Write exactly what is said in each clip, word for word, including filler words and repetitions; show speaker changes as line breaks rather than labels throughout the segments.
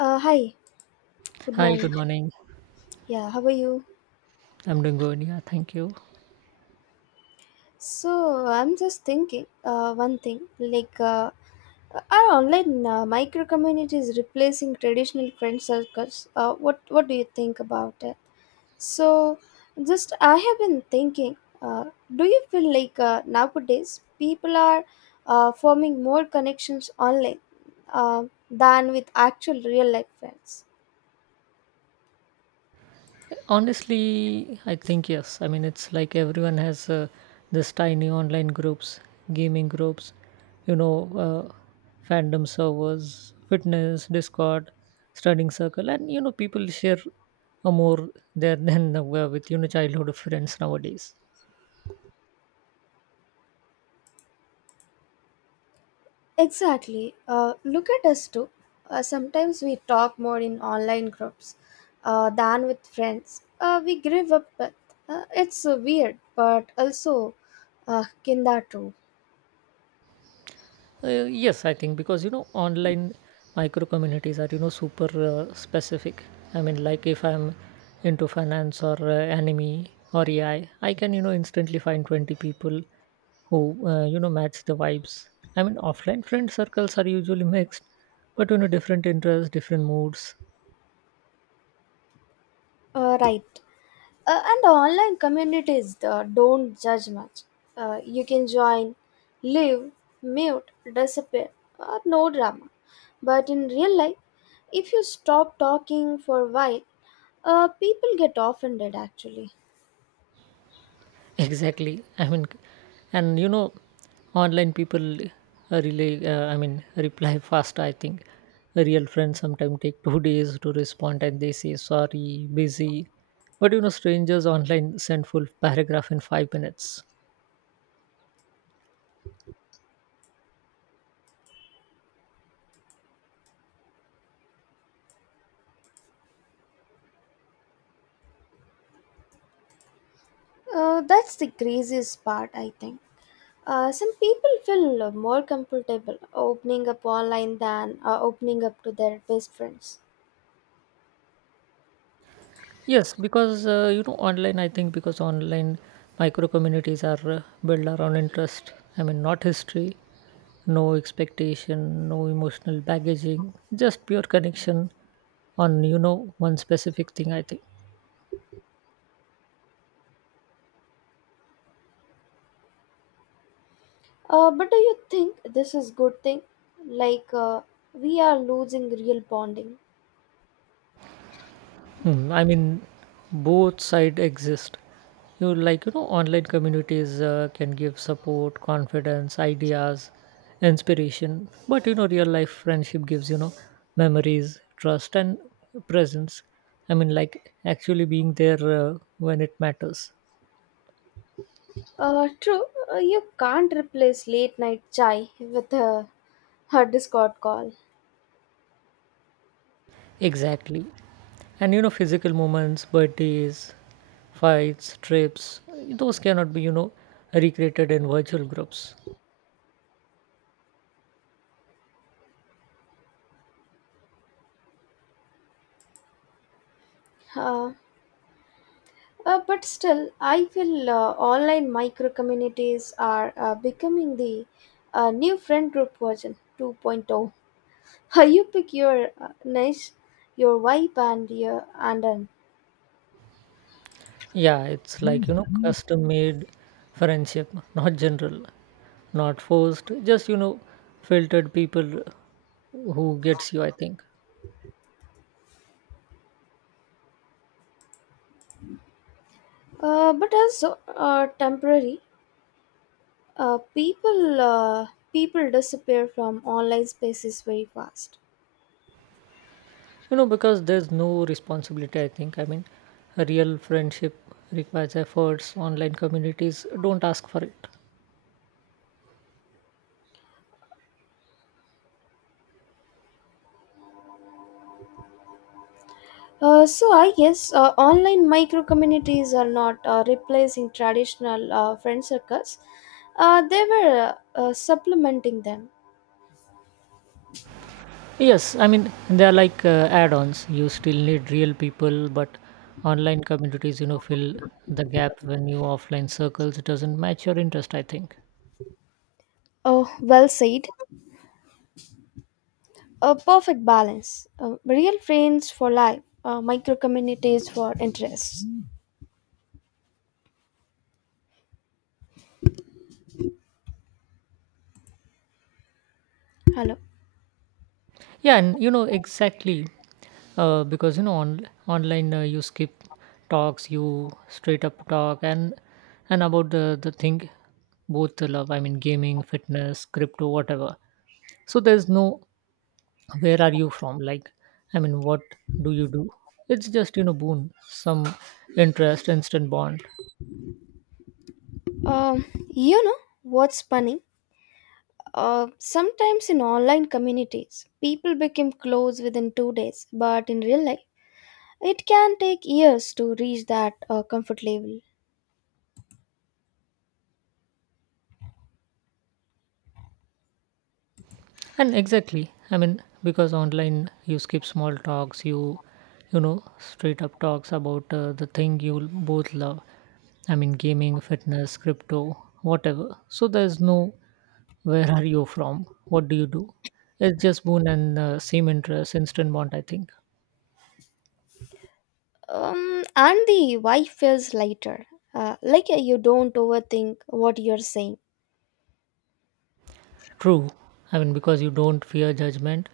Uh, hi, good
Hi,
morning.
good morning.
Yeah, how are you?
I'm doing good. Yeah, thank you.
So I'm just thinking, uh, one thing like, uh, are online uh, micro communities replacing traditional friend circles? Uh, what what do you think about it? So, just I have been thinking, uh, do you feel like uh, nowadays people are uh, forming more connections online uh, than with actual real life friends?
Honestly, I think yes. I mean, it's like everyone has uh, this tiny online groups, gaming groups, you know, uh, fandom servers, fitness, Discord, studying circle, and you know, people share uh, more there than uh, with you know childhood friends nowadays.
Exactly. Uh, look at us too. Uh, sometimes we talk more in online groups uh, than with friends Uh, we grew up with. Uh, it's uh, weird, but also uh, kinda true.
Uh, yes, I think because you know online micro communities are you know super uh, specific. I mean, like if I'm into finance or uh, anime or A I, I I can you know instantly find twenty people who uh, you know match the vibes. I mean, offline friend circles are usually mixed, but you know different interests, different moods.
Uh, right. Uh, and online communities uh, don't judge much. Uh, you can join, live, mute, disappear. Uh, no drama. But in real life, if you stop talking for a while, uh, people get offended actually.
Exactly. I mean, and you know online people uh, relay uh, I mean reply fast. I think real friends sometimes take two days to respond, and they say sorry busy. But you know strangers online send full paragraph in five minutes.
Uh, that's the craziest part, I think. Uh, some people feel more comfortable opening up online than uh, opening up to their best friends.
Yes, because uh, you know online. I think because online micro communities are uh, built around interest. I mean, not history, no expectation, no emotional baggaging, just pure connection on you know one specific thing. I think.
Uh, but do you think this is good thing? Like uh, we are losing real bonding.
Hmm, I mean, both side exist. You like, you know, online communities uh, can give support, confidence, ideas, inspiration. But you know, real life friendship gives you know memories, trust, and presence. I mean, like actually being there uh, when it matters.
Uh, true, uh, you can't replace late night chai with a, a Discord call.
Exactly. And you know, physical moments, birthdays, fights, trips, those cannot be you know recreated in virtual groups.
Uh, uh, but still, I feel uh, online micro communities are uh, becoming the uh, new friend group version 2.0. You pick your uh, nice, your vibe and your and an.
Yeah, it's like, you know, custom made friendship, not general, not forced, just, you know, filtered people who gets you, I think.
Uh, but also uh, temporary. Uh, people uh, people disappear from online spaces very fast.
You know, because there's no responsibility, I think. I mean, a real friendship requires efforts. Online communities don't ask for it.
Uh, so I guess uh, online micro communities are not uh, replacing traditional uh, friend circles. Uh, they were uh, uh, supplementing them.
Yes, I mean, they are like uh, add ons. You still need real people, but online communities, you know, fill the gap when your offline circles doesn't match your interest, I think.
Oh, well said. A perfect balance. Uh, real friends for life. Uh, micro communities for interests. Hello.
Yeah, and you know exactly uh, because you know on online uh, you skip talks, you straight up talk and and about the the thing both the love. I mean, gaming, fitness, crypto, whatever. So there's no where are you from? Like, I mean, what do you do? It's just you know boon some interest, instant bond.
Um, you know what's funny? Uh, sometimes in online communities, people become close within two days, but in real life, it can take years to reach that uh, comfort level.
And exactly. I mean, because online you skip small talks, you you know straight up talks about uh, the thing you both love. I mean, gaming, fitness, crypto, whatever. So there's no where are you from, what do you do. It's just boon, and uh, same interest, instant bond, I think.
Um, and the why feels lighter. Uh, like uh, you don't overthink what you're saying.
True. I mean, because you don't fear judgment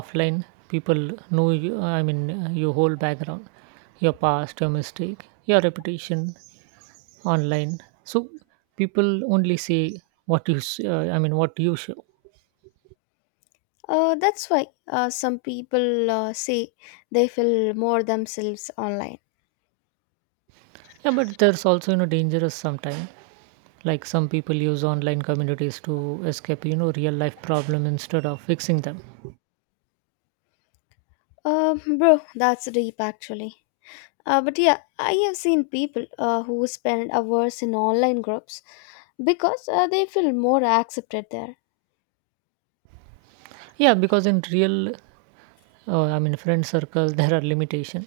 offline. People know you. I mean, uh, your whole background, your past, your mistake, your reputation online. So people only say what you s- uh, I mean what you show.
Uh, that's why uh, some people uh, say they feel more themselves online.
Yeah, but there's also you know dangerous sometimes, like some people use online communities to escape you know real life problem instead of fixing them.
Uh, bro, that's deep actually. Uh, but yeah, I have seen people uh, who spend hours in online groups because uh, they feel more accepted there.
Yeah, because in real uh, I mean friend circles there are limitation,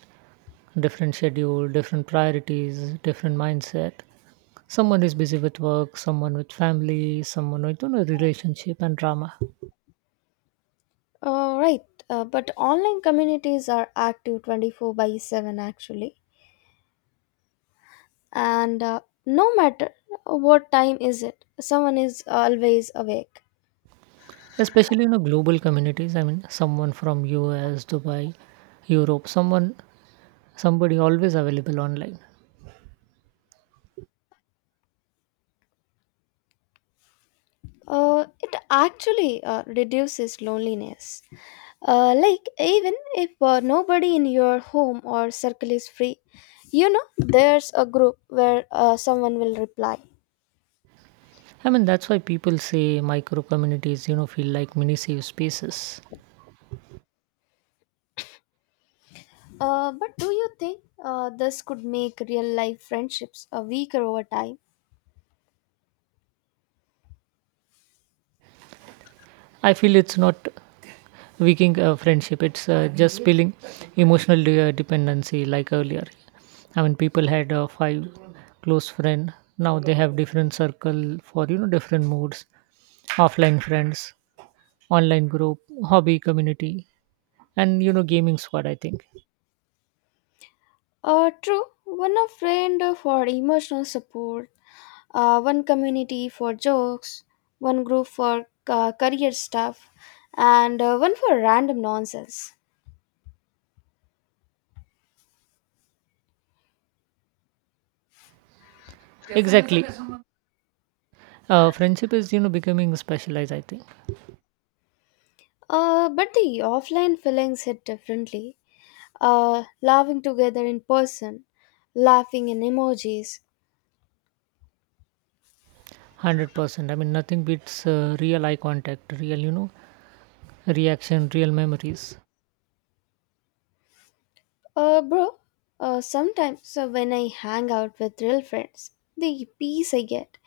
different schedule, different priorities, different mindset. Someone is busy with work, someone with family, someone with you know, relationship and drama.
Uh, right, uh, but online communities are active twenty-four by seven actually, and uh, no matter what time is it, someone is always awake.
Especially in a global communities. I mean, someone from U S, Dubai, Europe, someone, somebody always available online.
Uh, it actually uh, reduces loneliness. Uh, like, even if uh, nobody in your home or circle is free, you know, there's a group where uh, someone will reply.
I mean that's why people say micro communities you know feel like mini safe spaces.
Uh, but do you think uh, this could make real life friendships uh, weaker over time?
I feel it's not weakening a friendship. It's uh, just spilling emotional de- uh, dependency, like earlier. I mean, people had uh, five close friend. Now they have different circle for you know different moods, offline friends, online group, hobby community, and you know gaming squad, I think.
Uh, true, one a friend for emotional support, uh, one community for jokes, one group for uh, career stuff, and uh, one for random nonsense.
Exactly. Uh, friendship is you know becoming specialized, I think.
Uh, but the offline feelings hit differently. Uh, laughing together in person, laughing in emojis.
one hundred percent I mean nothing beats uh, real eye contact, real you know reaction, real memories.
Uh, bro, uh, sometimes uh, when I hang out with real friends, the peace I get,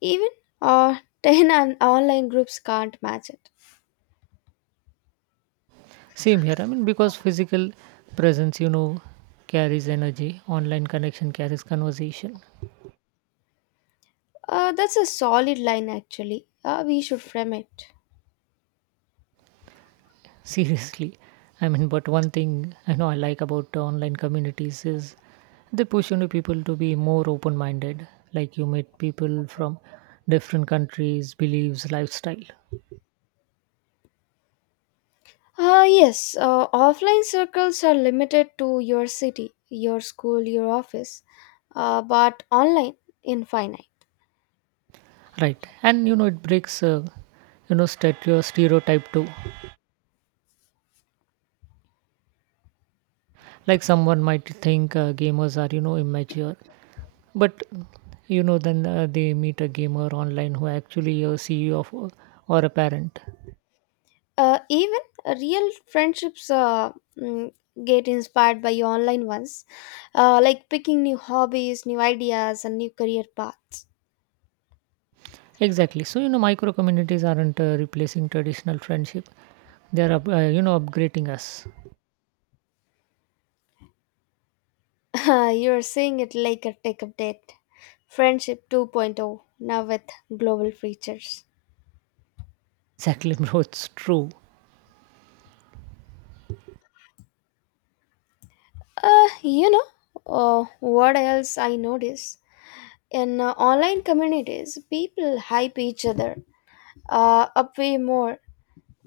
even uh, ten on- online groups can't match it.
Same here. I mean, because physical presence you know carries energy, online connection carries conversation.
Uh, that's a solid line actually. Uh, we should frame it.
Seriously, I mean, but one thing I know I like about uh, online communities is they push you know people to be more open minded. Like you meet people from different countries, beliefs, lifestyle.
Uh, yes, uh, offline circles are limited to your city, your school, your office, uh, but online, infinite.
Right. And you know, it breaks, uh, you know, stereo- stereotype too. Like someone might think uh, gamers are, you know, immature. But, you know, then uh, they meet a gamer online who actually a C E O of, uh, or a parent.
Uh, even real friendships uh, mm, get inspired by online ones, uh, like picking new hobbies, new ideas, and new career paths.
Exactly. So, you know, micro communities aren't uh, replacing traditional friendship, they're, up- uh, you know, upgrading us.
You're seeing it like a tech update. Friendship 2.0, now with global features.
Exactly, bro. It's true.
Uh, you know, uh, what else I notice? In uh, online communities, people hype each other uh, up way more.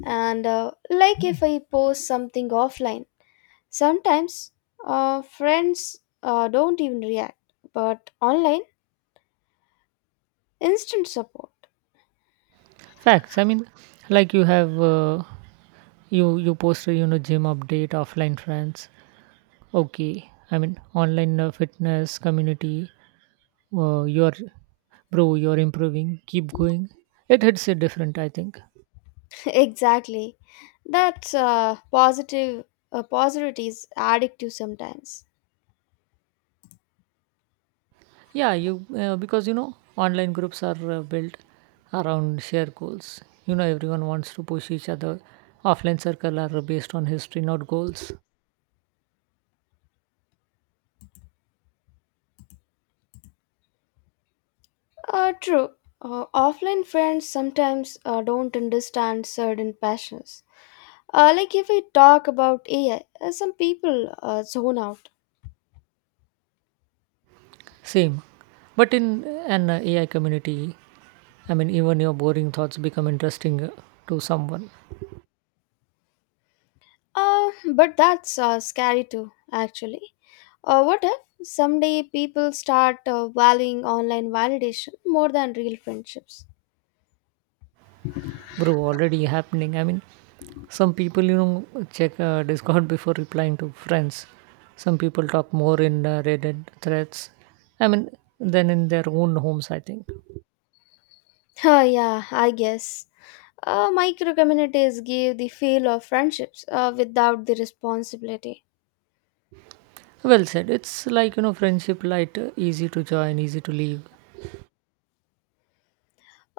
And uh, like if I post something offline, sometimes uh, friends uh, don't even react, but online, instant support.
Facts. I mean, like you have. Uh, you you post a you know gym update offline friends. Okay, I mean online uh, fitness community. Uh, you're Bro, you're improving. Keep going. It hits it different, I think.
Exactly. That's uh, positive. Uh, positivity is addictive sometimes.
Yeah, you uh, because you know online groups are uh, built around shared goals. You know everyone wants to push each other. Offline circle are based on history, not goals.
Uh, true. Uh, offline friends sometimes uh, don't understand certain passions. Uh, like if we talk about A I, uh, some people uh, zone out.
Same, but in an A I community, I mean even your boring thoughts become interesting uh, to someone.
Uh, but that's uh, scary too, actually. Or what if someday people start uh, valuing online validation more than real friendships?
Bro, already happening. I mean, some people you know check uh, Discord before replying to friends. Some people talk more in uh, Reddit threads, I mean, than in their own homes, I think.
Huh, yeah, I guess. Uh, micro communities give the feel of friendships uh, without the responsibility.
Well said. It's like you know friendship light, uh, easy to join, easy to leave.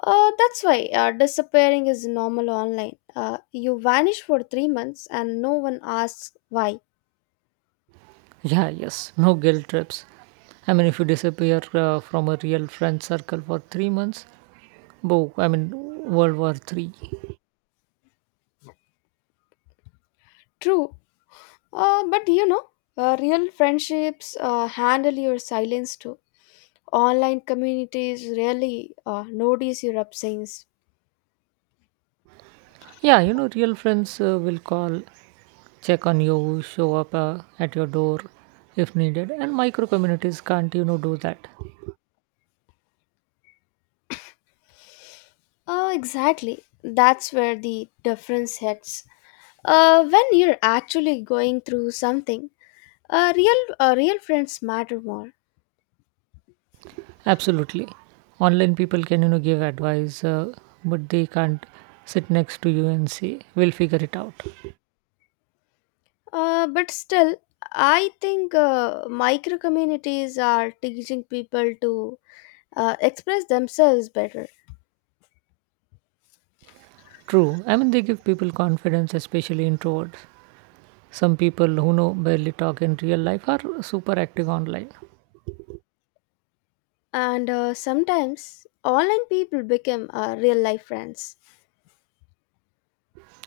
Uh, that's why uh, disappearing is normal online. Uh, you vanish for three months and no one asks why.
Yeah, yes, no guilt trips. I mean, if you disappear uh, from a real friend circle for three months, bo I mean, World War three.
True, Uh, but you know, uh, real friendships uh, handle your silence too. Online communities really uh, notice your absence.
Yeah, you know real friends uh, will call, check on you, show up uh, at your door if needed. And micro communities can't, you know, do that.
Uh, exactly. That's where the difference hits. Uh, when you're actually going through something, uh, real uh, real friends matter more.
Absolutely. Online people can, you know, give advice, uh, but they can't sit next to you and say, we'll figure it out.
Uh, but still, I think uh, micro communities are teaching people to uh, express themselves better.
True. I mean, they give people confidence, especially introverts. Some people who know barely talk in real life are super active online.
And uh, sometimes online people become uh, real life friends.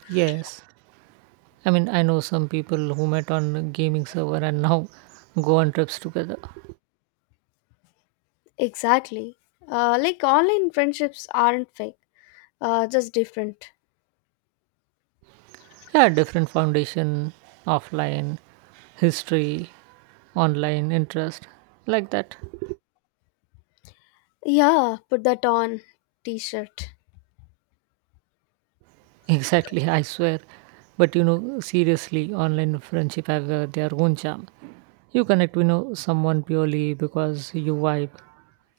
Yes. I mean, I know some people who met on a gaming server and now go on trips together.
Exactly. Uh, like online friendships aren't fake, uh, just different.
Yeah, different foundation, offline, history, online interest, like that.
Yeah, put that on t shirt.
Exactly, I swear. But you know, seriously, online friendship have uh, their own charm. You connect, you know, someone purely because you vibe,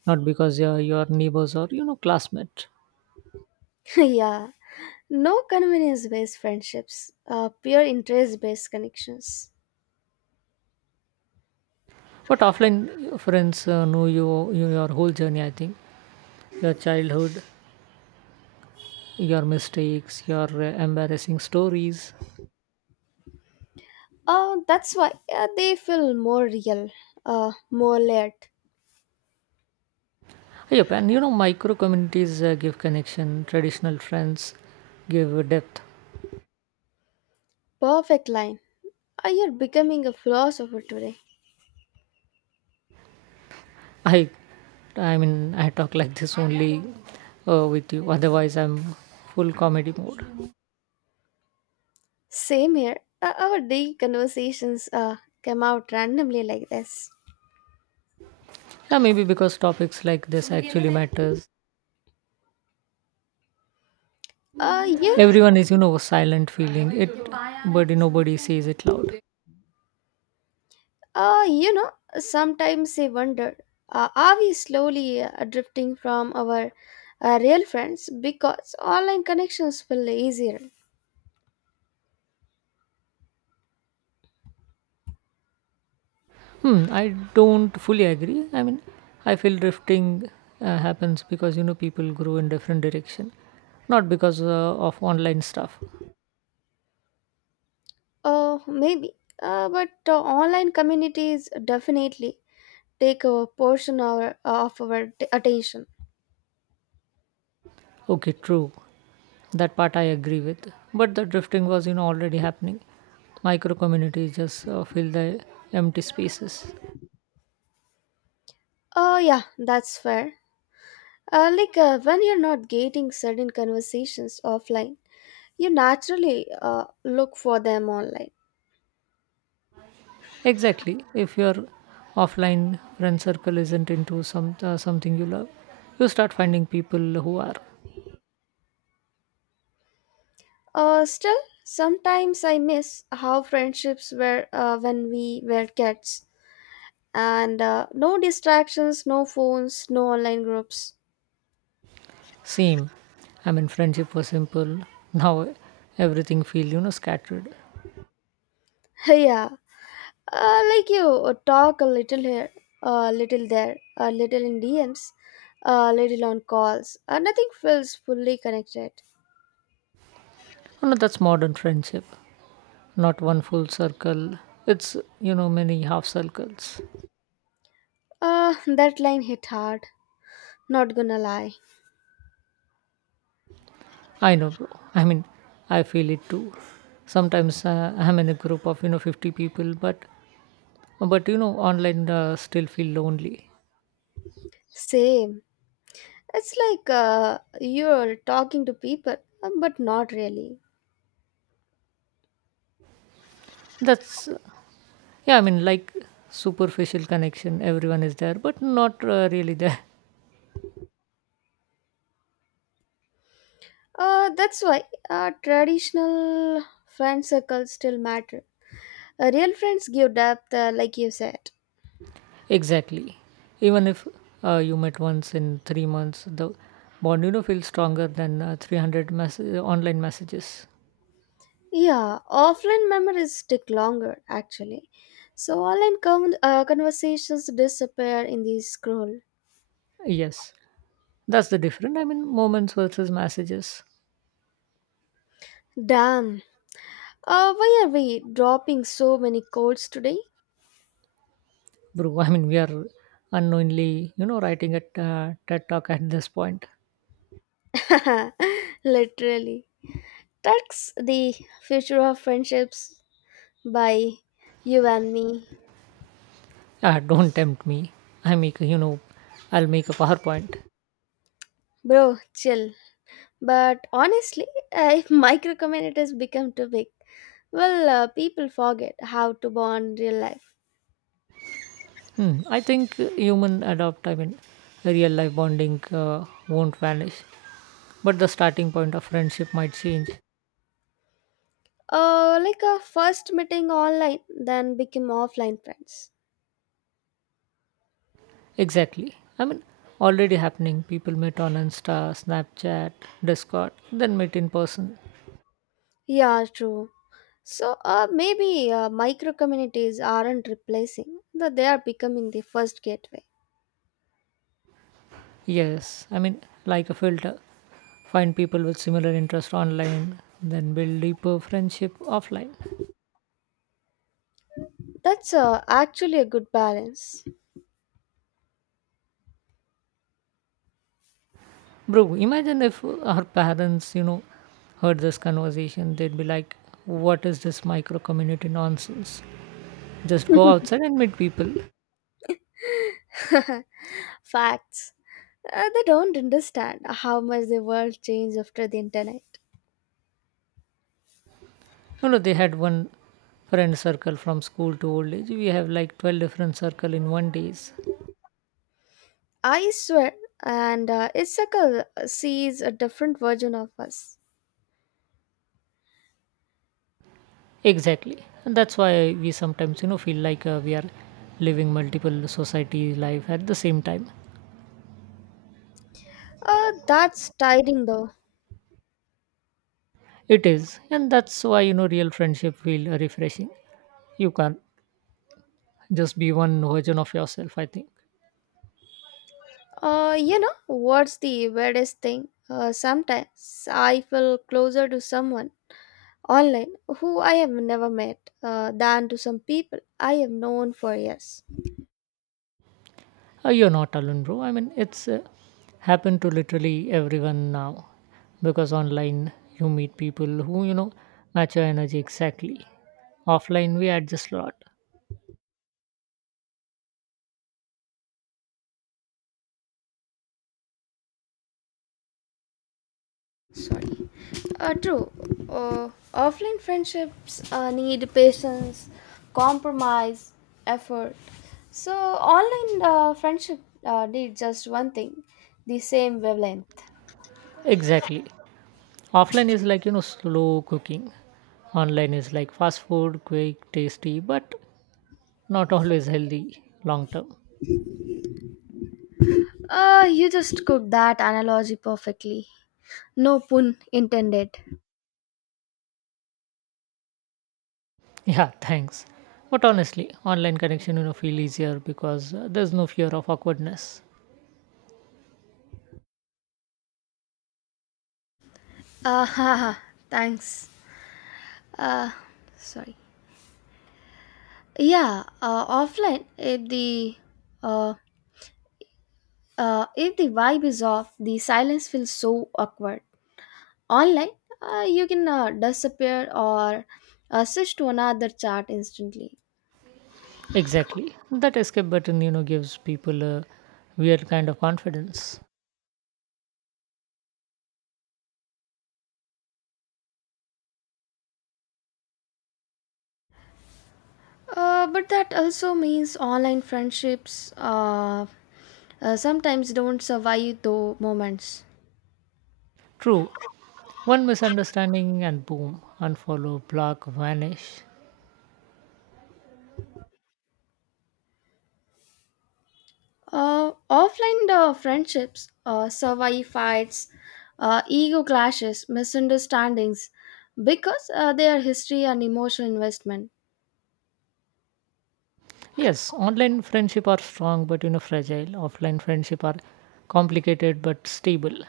not because you're your neighbors or you know classmate.
Yeah. No convenience based friendships, uh, pure interest based connections.
But offline friends uh, know you, you your whole journey. I think your childhood, your mistakes, your uh, embarrassing stories.
Uh, that's why uh, they feel more real, uh, more layered.
Yep, and you know, micro communities uh, give connection. Traditional friends give depth.
Perfect line. Uh, you're becoming a philosopher today.
I, I mean, I talk like this only uh, with you. Otherwise, I'm full comedy mode.
Same here. Uh, our daily conversations uh, come out randomly like this.
Yeah, maybe because topics like this actually matters.
Uh, yeah,
Everyone is, you know, silent feeling it, but nobody says it loud.
uh, you know, sometimes I wonder uh, are we slowly uh, drifting from our uh, real friends because online connections feel easier?
Hmm, I don't fully agree. I mean, I feel drifting uh, happens because you know people grow in different direction, not because uh, of online stuff.
Uh, maybe. Uh, but uh, online communities definitely take a portion of our, uh, of our t- attention.
Okay, true. That part I agree with. But the drifting was, you know, already happening. Micro communities just uh, fill the empty spaces.
Oh, yeah, that's fair. Uh, like uh, when you're not getting certain conversations offline, you naturally uh, look for them online.
Exactly. If your offline friend circle isn't into some uh, something you love, you start finding people who are.
Uh, still, sometimes I miss how friendships were uh, when we were kids. And uh, no distractions, no phones, no online groups.
Same. I mean, friendship was simple. Now everything feel you know scattered.
Yeah, uh, like you uh, talk a little here, a little there, a little in D Ms, a little on calls. Uh, nothing feels fully connected.
You know, that's modern friendship. Not one full circle. It's you know many half circles.
Uh, that line hit hard. Not gonna lie.
I know, bro. I mean, I feel it too. Sometimes uh, I'm in a group of you know fifty people, but but you know online uh, still feel lonely.
Same. It's like uh, you're talking to people, um, but not really.
That's uh, Yeah. I mean, like superficial connection. Everyone is there, but not uh, really there.
Uh, that's why uh, traditional friend circles still matter. Uh, real friends give depth, uh, like you said.
Exactly. Even if uh, you met once in three months, the bond you know feels stronger than uh, three hundred mess- online messages.
Yeah, offline memories stick longer, actually. So online com- uh, conversations disappear in the scroll.
Yes, that's the difference. I mean, moments versus messages.
Damn. Uh, why are we dropping so many codes today?
Bro, I mean, we are unknowingly, you know, writing a t- uh, TED talk at this point.
Literally. That's the future of friendships by you and me.
Ah, don't tempt me. I make, a- you know, I'll make a PowerPoint.
Bro, chill. But honestly, uh, if micro communities become too big, well, uh, people forget how to bond real life.
Hmm. I think human adopt, I mean, real life bonding uh, won't vanish, but the starting point of friendship might change.
Uh, like a first meeting online, then become offline friends.
Exactly. I mean, already happening. People meet on Insta, Snapchat, Discord, then meet in person.
Yeah, true. So uh, maybe uh, micro communities aren't replacing, that they are becoming the first gateway.
Yes, I mean, like a filter. Find people with similar interest online, then build deeper friendship offline.
That's uh, actually a good balance.
Bro, imagine if our parents you know heard this conversation, they'd be like, what is this micro community nonsense, just go outside and meet people. You
Facts. Uh, they don't understand how much the world changed after the internet.
know they had one friend circle from school to old age. We have like twelve different circle in one days.
I swear, and uh, each sees a different version of us.
Exactly, and that's why we sometimes you know feel like uh, we are living multiple society life at the same time.
Uh, that's tiring though.
It is, and that's why you know real friendship feel refreshing. You can't just be one version of yourself, I think.
Uh, you know, what's the weirdest thing? Uh, sometimes I feel closer to someone online who I have never met uh, than to some people I have known for years.
Uh, you're not alone, bro. I mean, it's uh, happened to literally everyone now, because online you meet people who you know match your energy exactly. Offline we adjust a lot.
Sorry. Uh, true, uh, offline friendships uh, need patience, compromise, effort. so online uh, friendship uh, need just one thing, the same wavelength.
Exactly. Offline is like you know slow cooking. Online is like fast food, quick, tasty, but not always healthy long term.
Uh, you just cooked that analogy perfectly, no pun intended.
Yeah, thanks. But honestly, online connection you know feel easier because uh, there's no fear of awkwardness.
Uh, haha, thanks. uh, Sorry. Yeah, uh, offline if the uh, uh, if the vibe is off, the silence feels so awkward. Online, uh, you can uh, disappear or uh, switch to another chat instantly.
Exactly. That escape button you know gives people a weird kind of confidence.
Uh, but that also means online friendships uh, uh, sometimes don't survive those moments.
True. One misunderstanding and boom, unfollow, block, vanish.
Uh, offline uh, friendships uh, survive fights, uh, ego clashes, misunderstandings because uh, they are history and emotional investment.
Yes, online friendship are strong but you know fragile. Offline friendship are complicated but stable.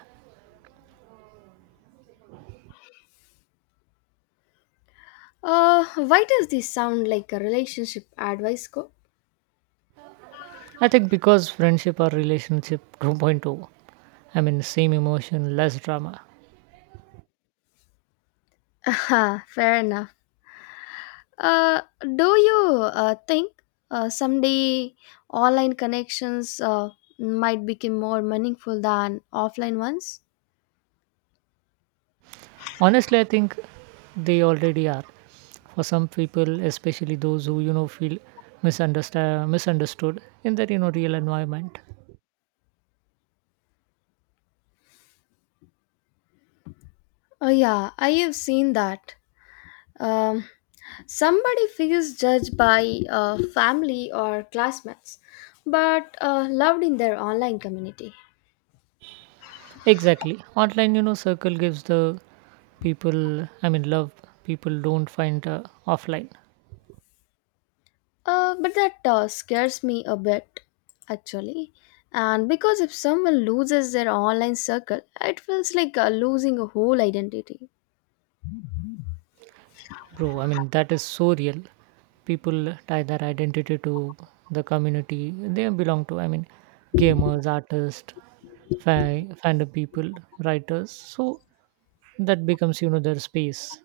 Uh, why does this sound like a relationship advice code?
I think because friendship are relationship 2.0. I mean same emotion, less drama.
Fair enough. Uh, do you uh, think uh, someday online connections uh, might become more meaningful than offline ones?
Honestly, I think they already are. For some people, especially those who you know feel misunderstand misunderstood in their you know real environment.
Oh, yeah, I have seen that. Um, Somebody feels judged by uh, family or classmates, but uh, loved in their online community.
Exactly. Online you know circle gives the people, I mean love people don't find uh, offline.
Uh, but that uh, scares me a bit, actually. And Because if someone loses their online circle, it feels like uh, losing a whole identity.
Bro, I mean that is so real. People tie their identity to the community they belong to. I mean gamers, artists, fa- fandom people, writers. So that becomes you know their space.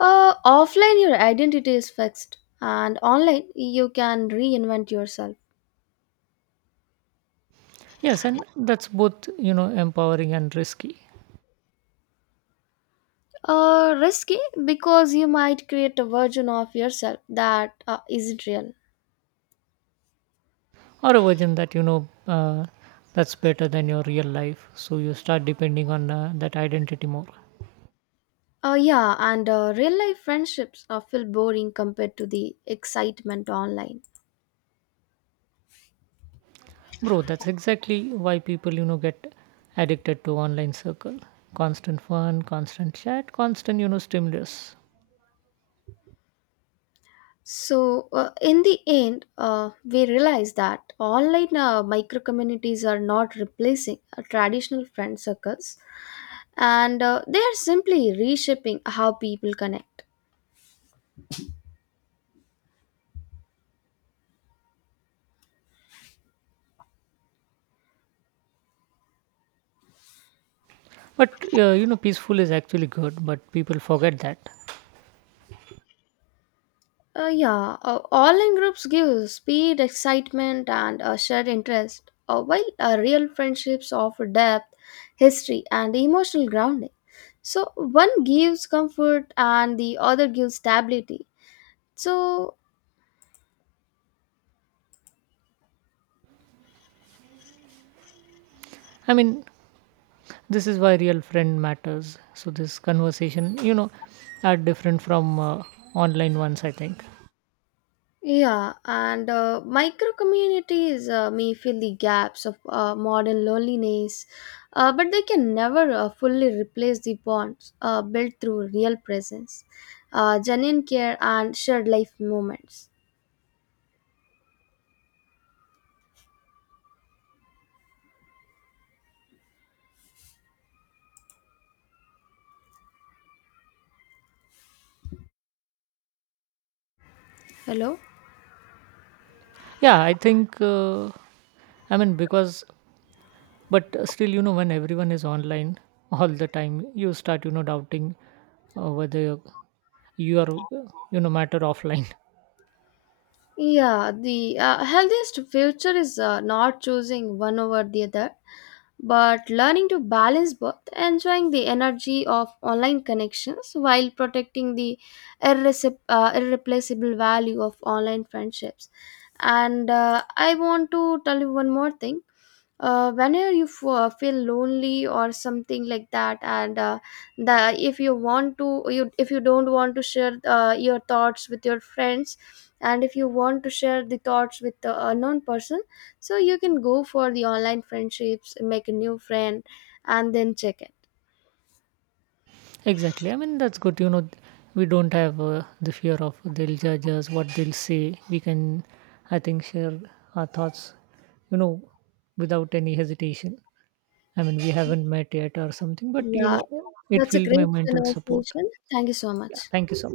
Uh, offline, your identity is fixed, and online, you can reinvent yourself.
Yes, and that's both you know empowering and risky.
Uh, risky because you might create a version of yourself that uh, isn't real.
Or a version that you know uh, that's better than your real life, so you start depending on uh, that identity more.
Uh, yeah, and uh, real life friendships uh, feel boring compared to the excitement online.
Bro, that's exactly why people you know get addicted to online circle. Constant fun, constant chat, constant you know stimulus.
So, uh, in the end, uh, we realize that online uh, micro communities are not replacing uh, traditional friend circles and uh, they are simply reshaping how people connect.
But uh, you know peaceful is actually good, but people forget that.
Uh, yeah, uh, online groups give speed, excitement, and a shared interest, uh, while uh, real friendships offer depth, history, and emotional grounding. So, one gives comfort and the other gives stability. So,
I mean, this is why real friend matters. So this conversation, you know, are different from uh, online ones. I think.
yeah, and uh, micro communities uh, may fill the gaps of uh, modern loneliness, uh, but they can never uh, fully replace the bonds uh, built through real presence, uh, genuine care, and shared life moments. Hello?
Yeah, I think, uh, I mean, because, but still, you know, when everyone is online all the time, you start, you know, doubting uh, whether you are, uh, you know, matter offline.
Yeah, the uh, healthiest future is uh, not choosing one over the other, but learning to balance both, enjoying the energy of online connections while protecting the irrecip- uh, irreplaceable value of online friendships. And uh, I want to tell you one more thing. Uh, whenever you f- uh, feel lonely or something like that, and uh, the if you want to, you if you don't want to share uh, your thoughts with your friends, and if you want to share the thoughts with the unknown person, so you can go for the online friendships, make a new friend and then check it.
Exactly. I mean, that's good. You know, we don't have uh, the fear of they'll judge us, what they'll say. We can, I think, share our thoughts, you know, without any hesitation. I mean, we haven't met yet or something, but, you
Yeah,
know, it
that's a
will my
great
mental support.
conversation, thank you so much.
Yeah. Thank you so much.